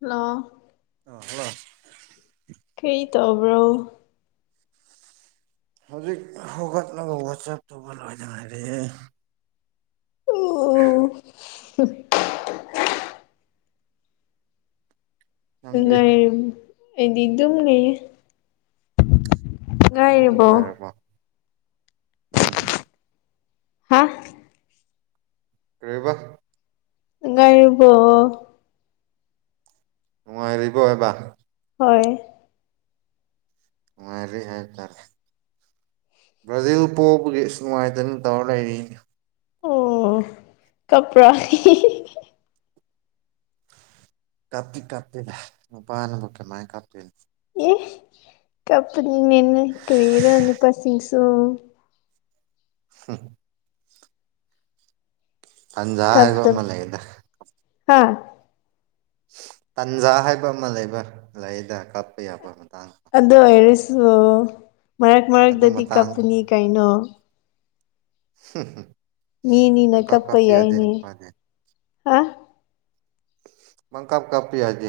ꯂꯣ ꯑ [inaudible] ꯀꯔꯤ ꯇꯧꯕ꯭ꯔꯣ ꯍꯧꯖꯤꯛ ꯍꯧꯒꯠꯅꯕ ꯋꯥꯆꯞꯇꯧꯕ ꯂꯣꯏꯗ ꯉꯔꯤꯌꯦ ꯑꯣ ꯑꯣ ꯅꯪꯗꯤ ꯉꯉꯥꯏ ꯑꯩꯗꯤ ꯑꯗꯨꯝꯅꯦꯌꯦ ꯁꯨ ꯞꯅꯔꯀꯣ ꯎꯝ ꯍꯥ ꯀꯦꯕ ꯀꯕꯣ ꯅꯨꯡꯉꯥꯏꯔꯤꯕꯣ ꯍꯥꯏꯕ ꯍꯣꯏ ꯉꯔꯤ ꯍꯥꯏ ꯇꯔ ꯕ꯭ꯔꯥꯖꯤꯜ ꯄꯣꯛꯄꯒꯤ ꯑꯁꯨ ꯅꯨꯡꯉꯥꯏꯇꯅ ꯇꯧꯔ ꯂꯩꯔꯤ ꯑꯣ ꯀꯄꯔꯥ ꯀꯄꯤꯤ ꯀꯄꯤꯄꯅꯦ ꯃꯥꯥꯏ ꯀꯄꯤꯅꯤ ꯀꯄꯅꯤꯅ ꯀꯔꯤꯦꯔ ꯅꯨꯄꯥꯁꯤꯁꯨꯣ ꯍ ꯑꯟꯖꯥ ꯍꯥꯏꯒꯣ ꯑꯃ ꯀꯞꯇꯕ ꯂꯩꯒꯗ ꯍꯥ ꯇꯟꯖꯥ ꯍꯥꯏꯕ ꯑꯃ ꯂꯩꯕ ꯂꯔꯤꯗ ꯀꯥꯞꯄ ꯌꯥꯕ ꯑꯃ ꯑꯗꯨ ꯑꯣꯏꯔꯁꯨ ꯃꯔꯛ ꯑꯗꯨ ꯃꯔꯛꯇꯗꯤ ꯃꯇꯥꯡ ꯀꯞꯄꯨꯅꯤ ꯀꯩꯅꯣ ꯍ ꯍꯝ ꯃꯤꯅꯤꯅ ꯀꯞꯄ ꯌꯥꯏꯅꯦ ꯅꯨꯄꯥꯗꯤ ꯍꯥ ꯃꯪ ꯀꯥꯞ ꯀꯥꯄꯤꯤ ꯍꯥꯏꯖꯤ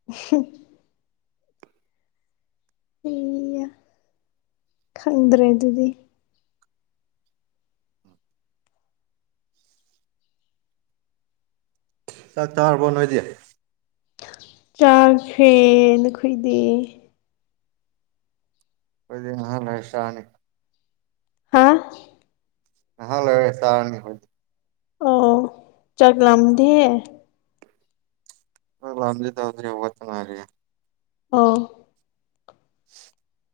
[inaudible] ꯍ ꯈꯪꯗ꯭ꯔꯦ ꯑꯗꯨꯗꯤ ꯆꯥꯛ ꯇꯥꯍꯔꯕ ꯅꯣꯏꯗꯦ ꯆꯥꯛꯈꯦ ꯅꯈꯣꯏꯗꯤ ꯑꯣꯏꯣꯏꯗꯤ ꯂꯩꯁꯥꯅꯤ ꯍꯥ ꯍꯂꯦ ꯆꯔꯅꯤ ꯍꯣꯏ ꯑꯣ ꯆꯠꯂꯝꯂꯝꯗꯦ ꯂꯗꯤ ꯇꯥꯎꯗꯔꯤ ꯋꯥꯗ ꯃꯥꯔꯦ ꯑ [inaudible]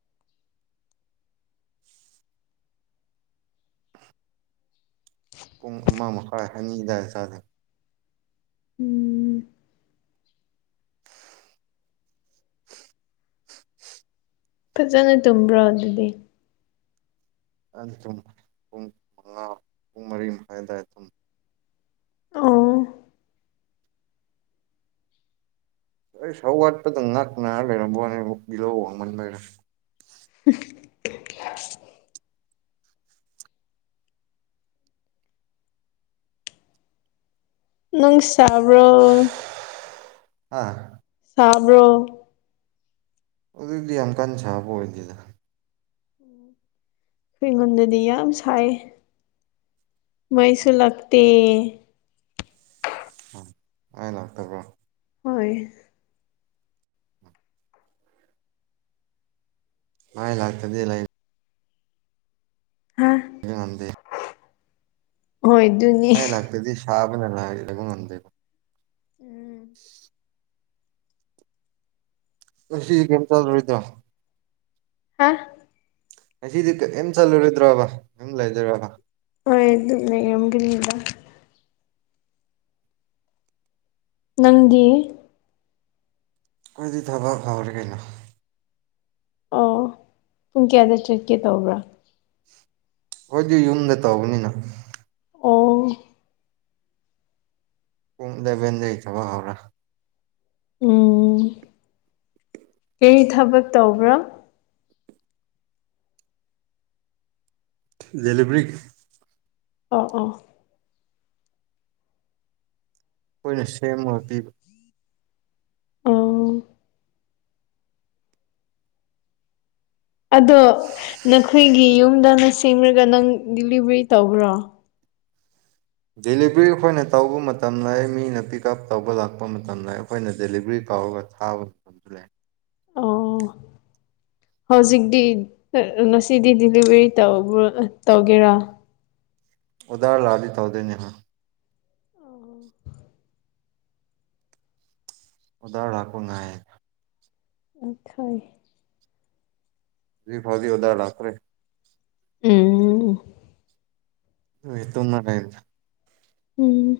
ꯄꯨꯡ ꯑꯃ ꯃꯈꯥꯏ ꯑꯅꯤꯗꯏ ꯆꯥꯖ ꯎꯝ [inaudible] ꯐꯖꯅ ꯇꯨꯝꯕ꯭ꯔꯣ ꯑꯗꯨꯗꯤ ꯑꯗꯨꯝ ꯄꯨꯡ ꯃꯉꯥ ꯄꯨꯡ ꯃꯔꯤ ꯃꯈꯥꯏꯋꯥꯏ ꯑꯗꯨꯝ ꯑꯥ ꯁꯧ ꯋꯥꯗ ꯄꯗꯨ ꯅꯀꯂ ꯃ ꯅꯪ ꯆꯕ꯭ꯔꯣ ꯑꯥ ꯊꯥꯕꯔꯣ ꯑꯗꯨꯏꯗꯤ ꯌꯥꯝ ꯀꯟꯅ ꯁꯥꯕ ꯑꯣꯏꯗꯦꯗ ꯑꯩꯈ ꯑꯩꯉꯣꯟꯗꯗꯤ ꯌꯥꯝ ꯁꯥꯏ ꯃꯩꯁꯨ ꯎꯝ ꯂꯛꯇꯦ ꯍꯦ ꯎ ꯑ ꯂꯥꯛꯇꯕ꯭ꯔꯣ ꯍꯣꯏ ꯃꯥꯏ ꯂꯥꯛꯇꯥꯗꯤ ꯂ ꯍꯥ ꯉꯗꯦ ꯍꯣꯏ ꯑꯗꯨꯅꯤ ꯑꯂ ꯌꯦꯂꯝ ꯉꯗ ꯀꯁꯤ ꯀꯝ ꯆꯔꯣꯏꯗ ꯍꯥ ꯉꯁꯤꯗꯤ ꯀꯝ ꯆꯠꯂꯨꯔꯣꯏꯗ꯭ꯔꯣꯕ ꯀ ꯂꯩꯗꯣꯏ꯭ꯔꯕ ꯑ ꯑꯗꯨ ꯂꯩꯒꯅꯤꯗ ꯅꯪꯗꯤ ꯑꯩꯈꯣꯏꯗꯤ ꯊꯕꯛ ꯐꯥꯎꯔꯦ ꯀꯩꯅꯣ ꯑꯣ ꯄꯨꯡ ꯀꯌꯥꯗ ꯆꯠꯀꯦ ꯇꯧꯕ꯭ꯔꯥ ꯍꯣꯏꯗꯤ ꯌꯨꯝꯗ ꯇꯧꯕꯅꯤꯅ ꯑꯣ ꯄꯨꯡꯗ ꯕꯦꯟꯗꯩ ꯊꯕ ꯍꯧꯥꯎꯔꯥ ꯑꯩ ꯊꯕꯛ ꯇꯧꯕ꯭ꯔꯥ ꯂꯤꯕꯔꯤ ꯑ ꯑꯥ ꯑꯩꯈꯣꯏꯅ ꯁꯦꯝꯃꯒ ꯄꯤꯕ ꯑ ꯑꯗꯣ ꯅꯈꯣꯏꯒꯤ ꯌꯨꯝꯗꯅ ꯁꯦꯝꯂꯒ ꯅꯪ ꯗꯤꯂꯤꯚꯔꯤ ꯇꯧꯕ꯭ꯔꯣ ꯗꯦꯂꯤꯚꯔꯤ ꯑꯩꯈꯣꯏꯅ ꯇꯧꯕ ꯃꯇꯝꯗ ꯃꯤꯅ ꯄꯤꯛ ꯎꯞ ꯇꯧꯕ ꯂꯥꯛꯄ ꯃꯇꯝꯗ ꯑꯩꯈꯣꯏꯅ ꯗꯦꯂꯤꯚꯔꯤ ꯀꯥꯎꯒ ꯊꯥꯕꯗꯨ ꯂꯩ ꯑꯣ ꯍꯧꯖꯤꯛꯇꯤ ꯉꯁꯤꯗꯤ ꯗꯤꯂꯤꯚꯔꯤ ꯇꯧꯒꯦꯔꯥ ꯎꯗꯔ ꯂ ꯑꯗꯤ ꯊꯧꯗꯅꯦꯍ ꯎꯗꯔ ꯂꯥꯛꯀꯣ ꯉꯑ ꯑꯈꯣꯏ ꯑꯗꯨ ꯐꯥꯎꯖꯤ ꯑꯣꯥ ꯂꯥꯛꯇ꯭ꯔꯦ ꯎꯝ ꯍ ꯇꯣꯅꯔ ꯎꯝ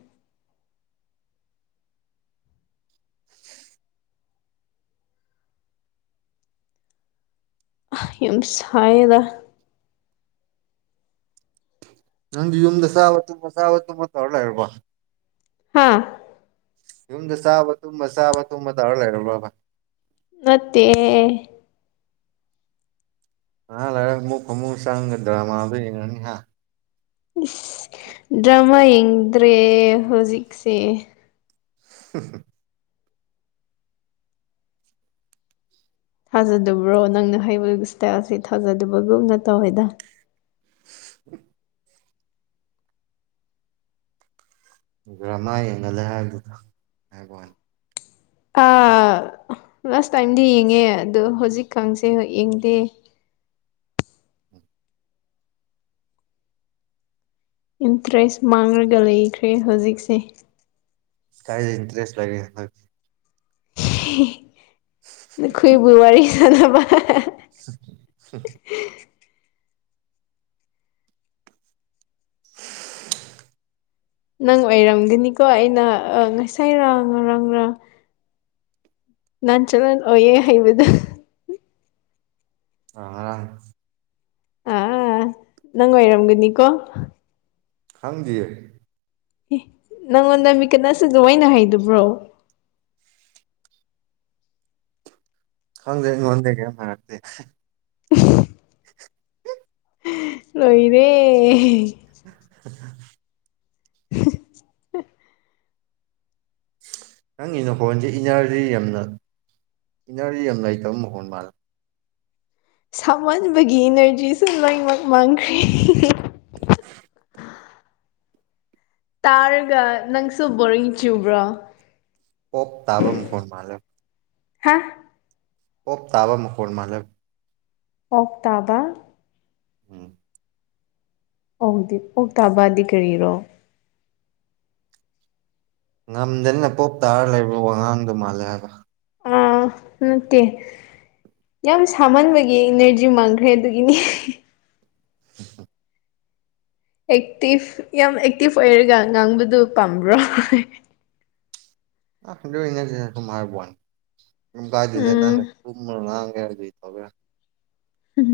ꯌꯁꯥꯏꯗ ꯅꯪ ꯌꯨꯝꯗ ꯁꯕ ꯇꯨꯝꯕ ꯁꯕ ꯇ ꯃ ꯑꯣꯏꯔꯂꯔꯕ ꯍꯥꯥ ꯌꯨꯝꯗ ꯆꯥꯕ ꯇꯨꯝꯕ ꯆꯥꯕ ꯇꯨꯝꯕ ꯇꯧꯔ ꯂꯩꯔꯕꯕ ꯅꯠꯇꯦ ꯑ ꯂꯔ ꯑꯃꯨꯛ ꯑꯃꯨꯛ ꯆꯪꯒꯗ꯭ꯔꯃꯥꯗꯨ ꯌꯦꯡꯉꯅꯤ ꯍꯥꯏ ꯏꯁ ꯗ꯭ꯔꯃꯥ ꯌꯦꯡꯗ꯭ꯔꯦ ꯍꯧꯖꯤꯛꯁꯦ [inaudible] ꯊꯥꯖꯗꯕ꯭ꯔꯣ ꯅꯪꯅ ꯍꯩꯕꯒꯤ ꯏꯁꯇꯥꯏꯜꯁꯤ ꯊꯥꯖꯗꯕꯒꯨꯝꯅ ꯇꯧꯋꯦꯗ [inaudible] ꯒ꯭ꯔꯃꯥ ꯌꯦꯡꯍꯜꯂꯦ ꯍꯥꯏꯕꯗꯨꯗ ꯍꯥꯏꯕ ꯋꯥꯅꯤ ꯑ ꯂꯥꯁ ꯇꯥꯏꯝꯗꯤ ꯌꯦꯡꯉꯦ ꯑꯗ ꯍꯧꯖꯤꯛ ꯈꯪꯁꯦ ꯍ ꯌꯦꯡꯗꯦ ꯏꯟꯇꯔꯦꯁ ꯃꯥꯡꯂꯒ ꯂꯩꯈ꯭ꯔꯦ ꯍꯧꯖꯤꯛꯁꯦ ꯀꯥꯏ ꯏꯟꯇꯔꯦꯁ ꯂꯦ ꯅꯈꯣꯏꯕꯨ ꯄꯨꯋꯥ ꯋꯥꯔꯤꯔꯤ ꯁꯗꯅꯕ [inaudible] ꯅꯪ ꯑꯣꯏꯔꯝꯒꯅꯤꯀꯣ ꯑꯩꯅ ꯉꯁꯥꯏꯔ ꯉꯔꯥꯡꯒ ꯅꯥꯟ ꯆꯂꯌꯦꯦ ꯍꯩꯕꯗ ꯑꯥ ꯑ ꯅꯪ ꯑꯣꯏꯔꯒꯅꯤꯀꯣ ꯈꯪꯗꯦ ꯅꯪꯉꯣꯟꯗ ꯃꯤꯀꯠ ꯑꯁꯤꯗ ꯑꯣꯏꯅ ꯍꯥꯏꯗꯕ꯭ꯔꯣ ꯈꯪꯗꯦ ꯑꯩꯉꫭꯟꯗ ꯀꯩꯝ ꯍꯥꯏꯔꯛꯇꯦ ꯂꯣꯏꯔꯦ [inaudible] ꯅꯪꯉꯤꯅ ꯍꯣꯟꯁꯦ ꯏꯅꯔꯖꯤ ꯌꯥꯝꯅ ꯏꯅꯔꯖꯤ ꯌꯥꯝ ꯂꯩꯇꯕ ꯃꯈꯣꯟꯜ ꯃꯥꯜꯂꯦ ꯁꯥꯃꯟꯕꯒꯤ ꯏꯅꯔꯖꯤꯁꯨ ꯂꯪꯃꯛ ꯃꯥꯡꯈ꯭ꯔꯦ [inaudible] ꯇꯥꯔꯒ ꯅꯪꯁꯨ ꯕꯣꯔꯤꯡ ꯆꯨꯕ꯭ꯔꯣ ꯄꯣꯞ ꯇꯥꯕ ꯃꯈꯣꯟ ꯍꯥ ꯑꯣꯞ ꯇꯥꯕ ꯃꯈꯣꯟ ꯃꯥꯂꯞ ꯑꯣꯛ ꯇꯥꯕ ꯎꯝ ꯑꯣꯗꯤ ꯑꯣ ꯇꯕꯥꯗꯤ ꯀꯔꯤꯔꯣ ꯉꯝꯗꯅꯤꯅ ꯄꯣꯞ ꯇꯥꯔ ꯂꯩꯕ꯭ꯔꯣ ꯋꯥꯉꯥꯡꯗꯣ ꯃꯥꯜꯂꯦ ꯍꯥꯏꯕ ꯑꯥ ꯃꯠꯇꯦ ꯌꯥꯝ ꯁꯥꯍꯟꯕꯒꯤ ꯏꯅꯔꯖꯤ ꯃꯥꯡꯈ꯭ꯔꯦ ꯑꯗꯨꯒꯤꯅꯤ [inaudible] ꯑꯦꯛꯇꯤꯚ ꯌꯥꯝ ꯑꯦꯛꯇꯤꯚ ꯑꯣꯏꯔꯒ ꯉꯥꯡꯕꯗꯨ ꯄꯥꯝꯕ꯭ꯔꯣ ꯑꯗ ꯃꯥꯔꯕꯅꯤ ꯥꯏꯗꯗ ꯎꯝ ꯀ ꯇꯕ ꯍꯝ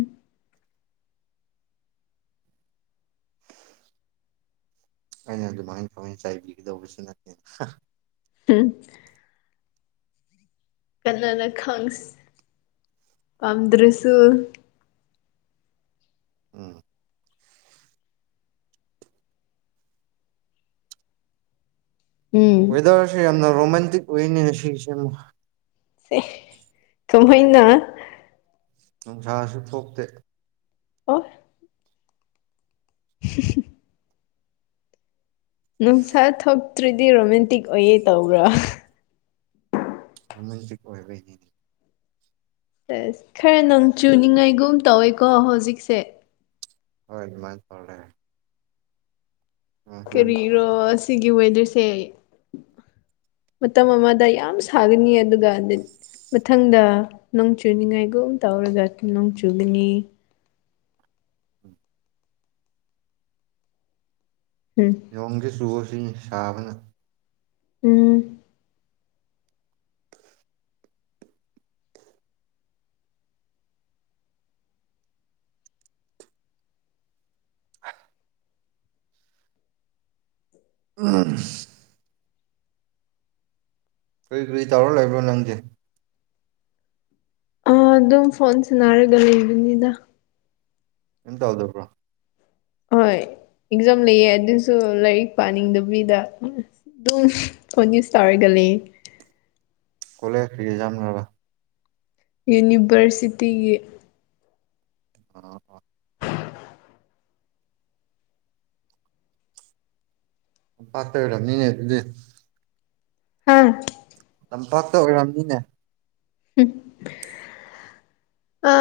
ꯑꯩꯅ ꯑꯗꯨꯃꯥꯏꯅ ꯊꯃꯅ ꯆꯥꯏꯕꯤꯒꯗꯧꯕꯁꯨ ꯅꯠꯇꯦ ꯎꯝ ꯀꯟꯅꯅ ꯈꯪꯁ ꯄꯥꯝꯗ꯭ꯔꯁꯨ ꯎꯝ ꯎꯝ ꯑꯣꯏꯗꯔꯁꯤ ꯌꯥꯝꯅ ꯔꯣꯃꯟꯇꯛ ꯑꯣꯏꯅꯤ ꯉꯁꯤꯒꯤꯁꯤ ꯀꯃꯥꯏꯅ ꯅꯨꯡꯁꯥꯁꯨ ꯊꯣꯛꯇꯦ ꯑꯣ [unintelligible] ꯅꯨꯡꯁꯥ ꯊꯣꯛꯇ꯭ꯔꯤꯗꯤ ꯔꯣꯃꯦꯟꯇꯤꯛ ꯑꯣꯏꯌꯦ ꯇꯧꯕ꯭ꯔꯥ ꯔꯣꯃꯟꯇꯤꯛ ꯑꯣꯏꯕ ꯑꯁ ꯈꯔ ꯅꯨꯡ ꯆꯨꯅꯤꯡꯉꯥꯏꯒꯨꯝ ꯇꯧꯋꯦꯀꯣ ꯍꯧꯖꯤꯛꯁꯦ ꯍꯣꯏꯃꯥꯏ ꯇꯧꯔꯦ ꯀꯔꯤꯔꯣ ꯐꯅꯤ ꯑꯁꯤꯒꯤ ꯋꯦꯗꯔꯁꯦ ꯃꯇꯝ ꯑꯃꯗ ꯌꯥꯝ ꯁꯥꯒꯅꯤ ꯑꯗꯨꯒ ꯃꯊꯪꯗ ꯅꯣꯡ ꯆꯨꯅꯤꯉꯥꯏꯒꯨꯝ ꯇꯧꯔꯒ ꯅꯣꯡ ꯆꯨꯒꯅꯤ ꯎꯝ ꯂꯣꯡꯒꯤ ꯁꯨꯒꯁꯤ ꯁꯥꯕꯅ ꯎꯝ [unintelligible] ꯀꯔꯤ ꯀꯔꯤ ꯇꯧꯔ ꯂꯩꯕ꯭ꯔꯣ ꯅꯪꯗꯤ ꯑ ꯑꯗꯨꯝ ꯐꯣꯟ ꯁꯟꯅꯔꯒ ꯂꯩꯕꯅꯤꯗ ꯀꯦꯝ ꯇꯥꯎꯗꯕ꯭ꯔꯣ ꯍꯣꯏ ꯑꯦꯛꯖꯥꯝ ꯂꯩꯌꯦ ꯑꯗꯨꯁꯨ ꯂꯥꯏꯔꯤꯛ ꯄꯥꯅꯤꯡꯗꯕꯤꯗ ꯑꯗꯨꯝ ꯐꯣꯟ꯭ꯌꯨꯁ ꯇꯧꯔꯒꯂ ꯑꯦ ꯀꯣꯂꯦꯖ ꯀꯔꯤ ꯑꯦꯖꯝ ꯂꯣꯏꯔꯕ ꯌꯨꯅꯤꯚꯔꯁꯤꯇꯤꯒꯤ ꯑ ꯄꯠꯇ ꯑꯣꯏꯔꯝꯅꯤꯅꯦ ꯑꯗꯨꯗꯤ ꯍꯥꯥ ꯂꯝꯄꯥꯛꯇ ꯑꯣꯏꯔꯝꯅꯤꯅꯦ ꯑ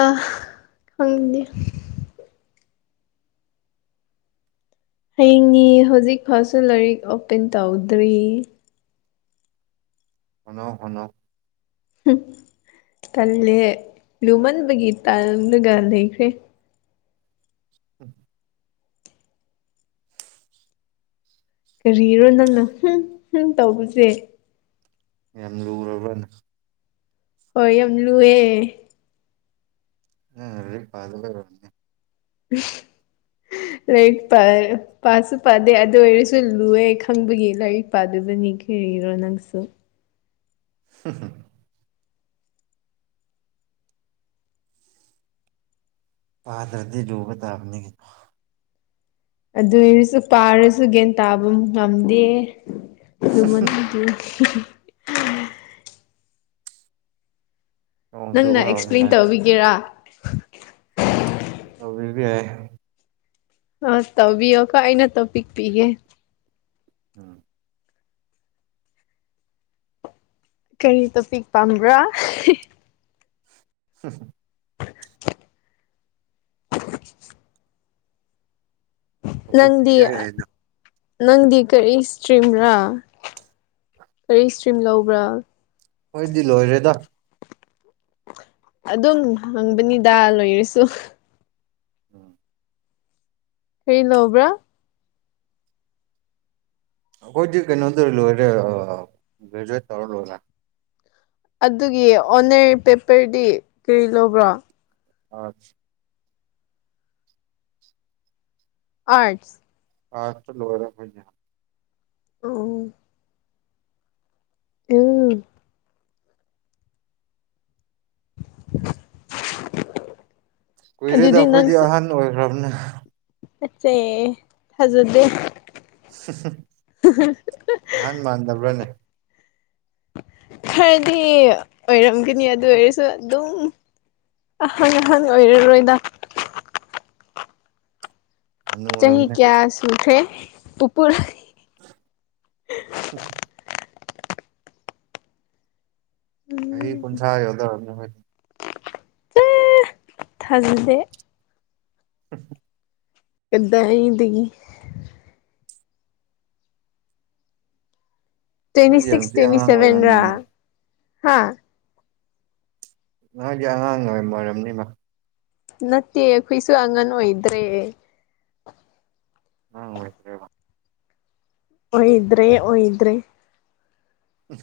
ꯍꯪꯗꯤ ꯍꯌꯦꯡꯅꯤ ꯍꯧꯖꯤꯛ ꯐꯥꯁꯨ ꯂꯥꯏꯔꯤꯛ ꯑꯣꯄꯦꯟ ꯇꯧꯗ꯭ꯔꯤ ꯍꯣꯅꯧ ꯍꯣꯅꯩ ꯍꯨꯝ ꯇꯜꯂꯦ ꯂꯨꯃꯟꯕꯒꯤ ꯇꯜꯂꯒ ꯂꯩꯈ꯭ꯔꯦ [inaudible] ꯀꯔꯤꯔꯣ ꯅꯪꯅ ꯍꯨꯝ ꯍꯨꯝ ꯇꯧꯕꯁꯦ ꯌꯥꯝ ꯂꯨꯔꯕ꯭ꯔꯅ ꯍꯣꯏ ꯌꯥꯝ ꯂꯨꯑꯦ ꯅꯪ ꯂꯔꯤꯛ ꯄꯥꯥꯗꯕꯩ ꯑꯣꯏꯔꯝꯅꯤ [unintelligible] ꯂꯥꯏꯔꯤꯛ ꯄꯥ ꯄꯥꯥꯁꯨ ꯄꯥꯗꯦ ꯑꯗꯨ ꯑꯣꯏꯔꯁꯨ ꯂꯨꯑꯦ ꯈꯪꯕꯒꯤ ꯂꯥꯏꯔꯤꯛ ꯄꯥꯗꯨꯕꯅꯤ ꯀꯩ ꯄꯤꯔꯣ ꯅꯪꯁꯨ [unintelligible] ꯄꯥꯗꯔ꯭ꯗꯤ ꯂꯨꯕ ꯇꯥꯕꯅꯤ ꯀꯩꯅꯣ ꯑꯗꯨ ꯑꯣꯏꯔꯁꯨ ꯄꯥꯔꯁꯨ ꯒꯦꯟ ꯇꯥꯕ ꯉꯝꯗꯦ ꯂꯨꯃꯟ [unintelligible] ꯅꯣꯡ ꯅꯪꯅ ꯆꯨꯕ ꯍꯧꯔꯦ ꯑꯦꯛꯁꯄ꯭ꯂꯦꯟ ꯁ꯭ꯋꯥꯏꯗ ꯇꯧꯕꯤꯒꯦꯔꯥ ꯇꯧꯕꯤꯕꯤꯕ ꯌꯥꯏ ꯑꯁ ꯇꯧꯕꯤꯌꯣ ꯀꯣ ꯑꯩꯅ ꯇꯣ ꯄꯤꯛ ꯄꯤꯒꯦ ꯎꯝ ꯀꯔꯤ ꯇꯣꯄꯤꯤꯛ ꯄꯥꯝꯕ꯭ꯔꯥ ꯍ [inaudible] ꯑꯣꯣꯏ ꯅꯪꯗꯤ ꯌꯥꯅ ꯅꯪꯗꯤ ꯀꯔꯤ ꯏꯁꯇ꯭ꯔꯤꯔꯥ ꯀꯔꯤ ꯏꯁꯇ꯭ꯔꯤꯝ ꯂꯧꯕ꯭ꯔꯥ ꯍꯣꯏꯗꯤ ꯂꯣꯏꯔꯦꯗ ꯑꯗꯨꯝ ꯍꯪꯕꯅꯤꯗ ꯂꯣꯏꯔꯁꯨ ꯎꯝ ꯀꯔꯤ ꯂꯕ꯭ꯔꯥ ꯀꯣꯏꯀ ꯅꯠꯇꯔ ꯂꯔꯖ ꯇꯧꯔ ꯂ ꯑꯗꯨꯒꯤ ꯑꯣꯟꯅꯔ ꯄꯦꯄꯔꯗꯤ ꯀꯔꯤ ꯂꯧꯕ꯭ꯔꯣ ꯑ ꯑꯥꯔꯠꯁ ꯑꯥ ꯆꯂꯣꯔ ꯐ ꯑ ꯑꯝ ꯀꯨꯏꯔꯦꯗ ꯑꯗꯨꯗꯤ ꯑꯩꯈꯣꯏꯗꯤ ꯑꯍꯟ ꯑꯣꯏꯈ꯭ꯔꯕꯅꯦ ꯑꯆꯦ ꯊꯖꯗ ꯅꯍꯥꯟ ꯃꯥꯟꯗꯕ꯭ꯔꯥꯅꯦ ꯈꯔꯗꯤ ꯑꯣꯏꯔꯝꯒꯅꯤ ꯑꯗꯨ ꯑꯣꯏꯔꯁꯨ ꯑꯗꯨꯝ ꯑꯍꯥꯡ ꯑꯍꯥꯡ ꯑꯣꯏꯔꯔꯣꯏꯗ ꯆꯍꯤꯍꯤ ꯍꯅꯨꯔꯕꯅꯦ ꯑꯩꯈꯣꯏ ꯀꯌꯥ ꯁꯁꯦ ꯎꯄꯨꯔ ꯑ ꯀꯔꯤ ꯀꯟꯁꯥ ꯌꯗ ꯑꯦ ꯊꯖꯂꯦ [inaudible] ꯀꯗ ꯍꯗꯗꯒꯤ ꯇ꯭ꯋꯦꯟꯇꯤ ꯅꯣꯏꯗꯤ ꯁꯤꯁ ꯍꯧꯖꯤꯛ ꯇ꯭ꯋꯦꯟꯇꯤ ꯑꯉꯥꯡ ꯁꯚꯦꯟ ꯔ ꯑꯣꯏꯔꯕꯅꯤꯅ ꯍꯥ ꯅꯣꯏꯒꯤ ꯑꯉꯥꯡ ꯑꯣꯏ ꯑꯣꯏꯔꯝꯅꯤꯃ ꯅꯠꯇꯦ ꯑꯩꯈꯣꯏꯁꯨ ꯑꯉꯟ ꯑꯣꯏꯗ꯭ꯔꯦ ꯎ ꯎ ꯐꯔ ꯑꯣꯏꯣꯏꯗ꯭ꯔꯦ ꯑꯣꯏꯗ꯭ꯔꯦ ꯎ